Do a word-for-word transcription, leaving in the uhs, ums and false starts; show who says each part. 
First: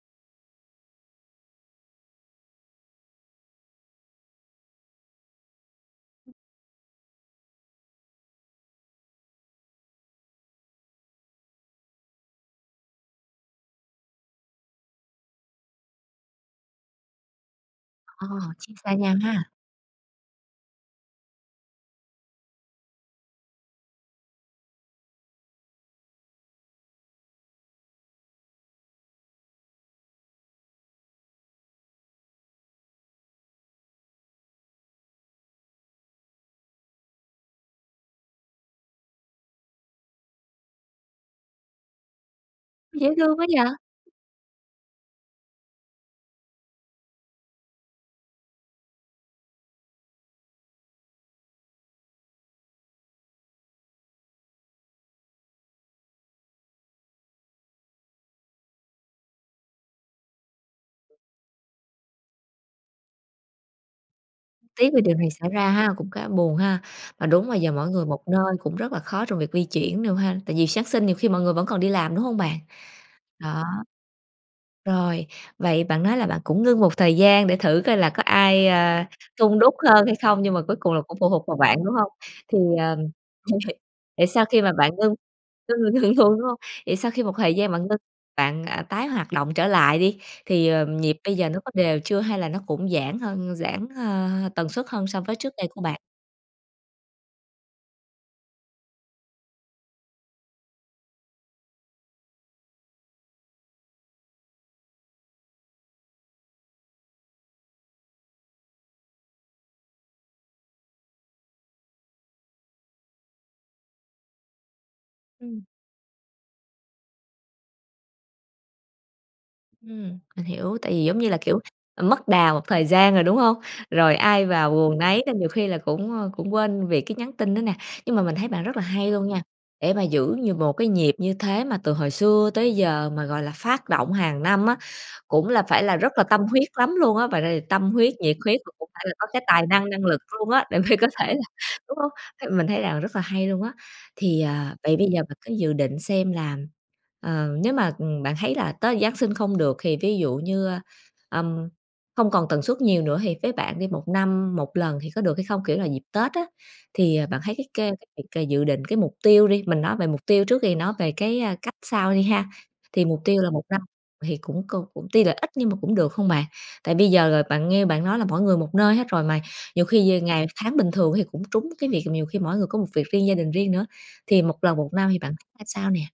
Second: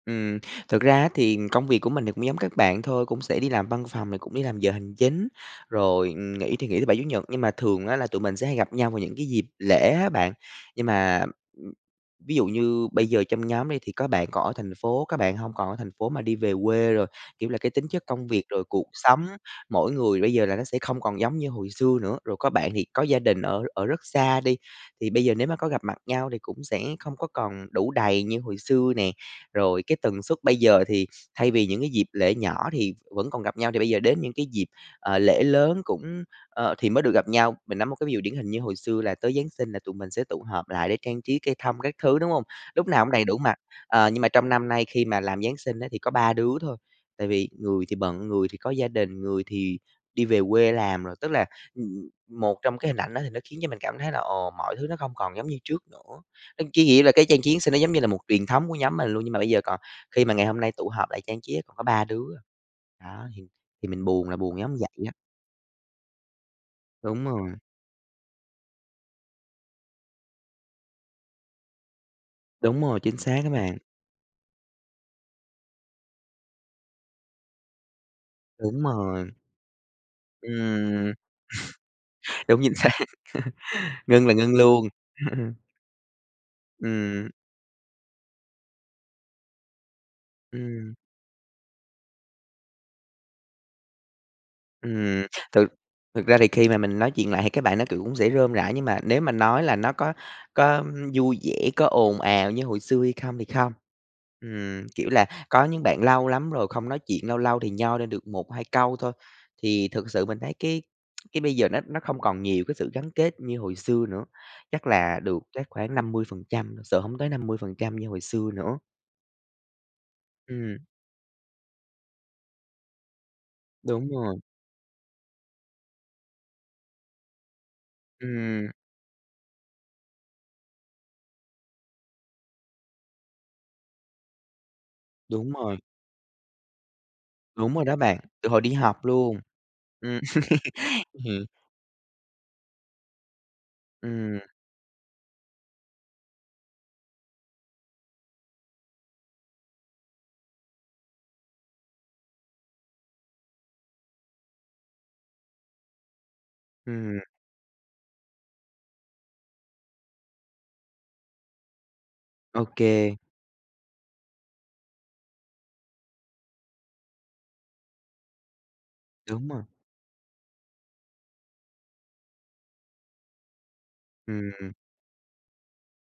Speaker 1: Ừm, thực ra á thì công việc của mình thì cũng giống các bạn thôi, cũng sẽ đi làm văn phòng rồi cũng đi làm giờ hành chính, rồi, ừm, nghỉ thì nghỉ thứ Bảy, Chủ nhật, nhưng mà thường á là tụi mình sẽ hay gặp nhau vào những cái dịp lễ á bạn. Nhưng mà, ưm, ví dụ như bây giờ trong nhóm đi thì có bạn còn ở thành phố, có bạn hông còn ở thành phố mà đi về quê rồi, kiểu, là cái tính chất
Speaker 2: Ờ,
Speaker 1: công việc rồi
Speaker 2: chia
Speaker 1: cuộc
Speaker 2: xa nhau
Speaker 1: sống,
Speaker 2: ha.
Speaker 1: mỗi người bây giờ là nó sẽ không còn giống như hồi xưa nữa. Rồi có bạn thì có gia đình ở ở rất xa đi, thì bây giờ nếu mà có gặp mặt nhau thì cũng sẽ không có còn đủ đầy như hồi xưa nè, rồi cái tần suất bây giờ thì, thay vì những cái dịp lễ nhỏ thì vẫn còn gặp nhau thì bây giờ đến những cái dịp, ờ, lễ lớn cũng, ơ thì mới được gặp nhau. Mình nói một cái ví dụ điển hình như hồi xưa là tới Giáng Sinh là tụi mình sẽ tụ hợp lại để trang trí cây thông các thứ, đúng hông? Lúc nào
Speaker 2: Dễ
Speaker 1: cũng đầy đủ
Speaker 2: thương quá
Speaker 1: mặt,
Speaker 2: vậy!
Speaker 1: ờ, nhưng mà trong năm nay khi mà làm Giáng Sinh á thì có ba đứa thôi, tại vì người thì bận, người thì có gia đình, người thì đi về quê làm rồi. Tức là, ừm, một trong cái hình ảnh đó thì nó khiến cho mình cảm thấy là ồ, mọi thứ nó không còn giống như trước nữa, c cái nghĩa là cái trang trí Giáng Sinh nó giống như là một truyền thống của nhóm mình luôn, nhưng mà bây giờ còn khi mà ngày hôm nay tụ họp lại trang trí á, còn ba đứa à. Đó, thì thì mình buồn là buồn giống
Speaker 2: Tiếc về
Speaker 1: vậy á.
Speaker 2: điều này xảy ra ha, cũng khá buồn ha. Mà
Speaker 1: Đúng
Speaker 2: đúng
Speaker 1: rồi.
Speaker 2: mà giờ mỗi người một nơi cũng rất là khó trong việc di chuyển luôn ha, tại vì Giáng Sinh nhiều khi mọi người vẫn còn đi làm, đúng hông bạn?
Speaker 1: Đúng rồi, chính xác á
Speaker 2: Đó.
Speaker 1: bạn.
Speaker 2: Rồi, vậy bạn nói là bạn cũng ngưng một thời gian để thử coi là có ai,
Speaker 1: Đúng
Speaker 2: ơ,
Speaker 1: rồi.
Speaker 2: hun đúc hơn hay không nhưng mà cuối cùng là
Speaker 1: Ừm.
Speaker 2: cũng phụ thuộc vào bạn, đúng hông? Thì,
Speaker 1: Đúng, chính xác,
Speaker 2: ờ, mình hiểu.
Speaker 1: ngưng
Speaker 2: Vậy
Speaker 1: là
Speaker 2: sau
Speaker 1: ngưng
Speaker 2: khi mà
Speaker 1: luôn,
Speaker 2: bạn ngưng
Speaker 1: ừm hưm.
Speaker 2: ngưng là ngưng luôn, đúng hông? Vậy sau khi
Speaker 1: Ừm.
Speaker 2: một thời gian bạn ngưng bạn, à, tái hoạt động trở lại đi, thì, ờ,
Speaker 1: Ừm.
Speaker 2: nhịp bây giờ nó có đều chưa hay là nó cũng giãn hơn, giãn, a, tần suất hơn so
Speaker 1: Ừm,
Speaker 2: với trước đây
Speaker 1: thực
Speaker 2: của bạn?
Speaker 1: thực ra thì khi mà mình nói chuyện lại thì các bạn đó, kiểu, cũng sẽ rôm rả nhưng mà nếu mà nói là nó có có vui vẻ, có ồn ào như hồi xưa hay không thì không, ừm, kiểu là, có những bạn lâu lắm rồi không nói chuyện, lâu lâu thì nhoi lên được một hai câu thôi. Thì thực sự mình thấy cái cái bây giờ nó nó không còn nhiều cái sự gắn kết như hồi xưa nữa, chắc là được
Speaker 2: Ừm.
Speaker 1: chắc khoảng năm mươi phần trăm sợ hổng tới năm mươi phần trăm như hồi xưa nữa.
Speaker 2: Ừm, mình hiểu,
Speaker 1: Ừm.
Speaker 2: tại vì, giống như là, kiểu, à, mất đà một thời gian rồi, đúng hông?
Speaker 1: Đúng
Speaker 2: Rồi
Speaker 1: rồi.
Speaker 2: ai vào guồng nấy nên nhiều khi là cũng, ơ, cũng quên việc cái nhắn tin nữa nè, nhưng mà mình thấy bạn
Speaker 1: Ừm.
Speaker 2: rất là hay luôn nha, để mà giữ nh một cái nhịp như thế mà từ hồi xưa tới giờ mà, gọi là, phát động hàng năm á, cũng
Speaker 1: Đúng
Speaker 2: là
Speaker 1: rồi.
Speaker 2: phải là rất là tâm huyết lắm luôn á, và đây
Speaker 1: Đúng rồi
Speaker 2: tâm
Speaker 1: đó
Speaker 2: huyết,
Speaker 1: bạn,
Speaker 2: nhiệt
Speaker 1: từ
Speaker 2: huyết
Speaker 1: hồi
Speaker 2: là
Speaker 1: đi
Speaker 2: cũng phải
Speaker 1: học
Speaker 2: là có
Speaker 1: luôn,
Speaker 2: cái tài năng, năng
Speaker 1: ừm,
Speaker 2: lực luôn á, để mà có thể là
Speaker 1: ừm.
Speaker 2: đúng hông? Th mình thấy là rất là hay luôn á.
Speaker 1: Ừm.
Speaker 2: Thì, à, vậy bây giờ bạn cứ dự định xem là, ờ, nếu mà, ừm, bạn thấy là tới Giáng sinh không được thì ví dụ như, ừm, không còn tần suất nhiều nữa thì với bạn đi một năm một lần thì có được hay không? Kiểu là dịp Tết á, thì
Speaker 1: Ừm.
Speaker 2: bạn thấy cái c cái việc c dự định cái mục tiêu đi, mình nói về mục tiêu trước thì nó về cái, à, cách sau đi ha.
Speaker 1: Ô
Speaker 2: Thì
Speaker 1: kê.
Speaker 2: mục tiêu là một năm thì cũng cu cũng tuy là ít nhưng mà cũng được hông bạn? Tại bây giờ là bạn nghe bạn nói là mỗi người một nơi hết rồi mà
Speaker 1: Đúng rồi.
Speaker 2: nhiều khi về ngày tháng bình thường á thì cũng trúng cái việc, nhiều khi mỗi người có một việc riêng, gia đình riêng nữa, thì một
Speaker 1: Ừm.
Speaker 2: lần một năm thì bạn thấy ra sao nè?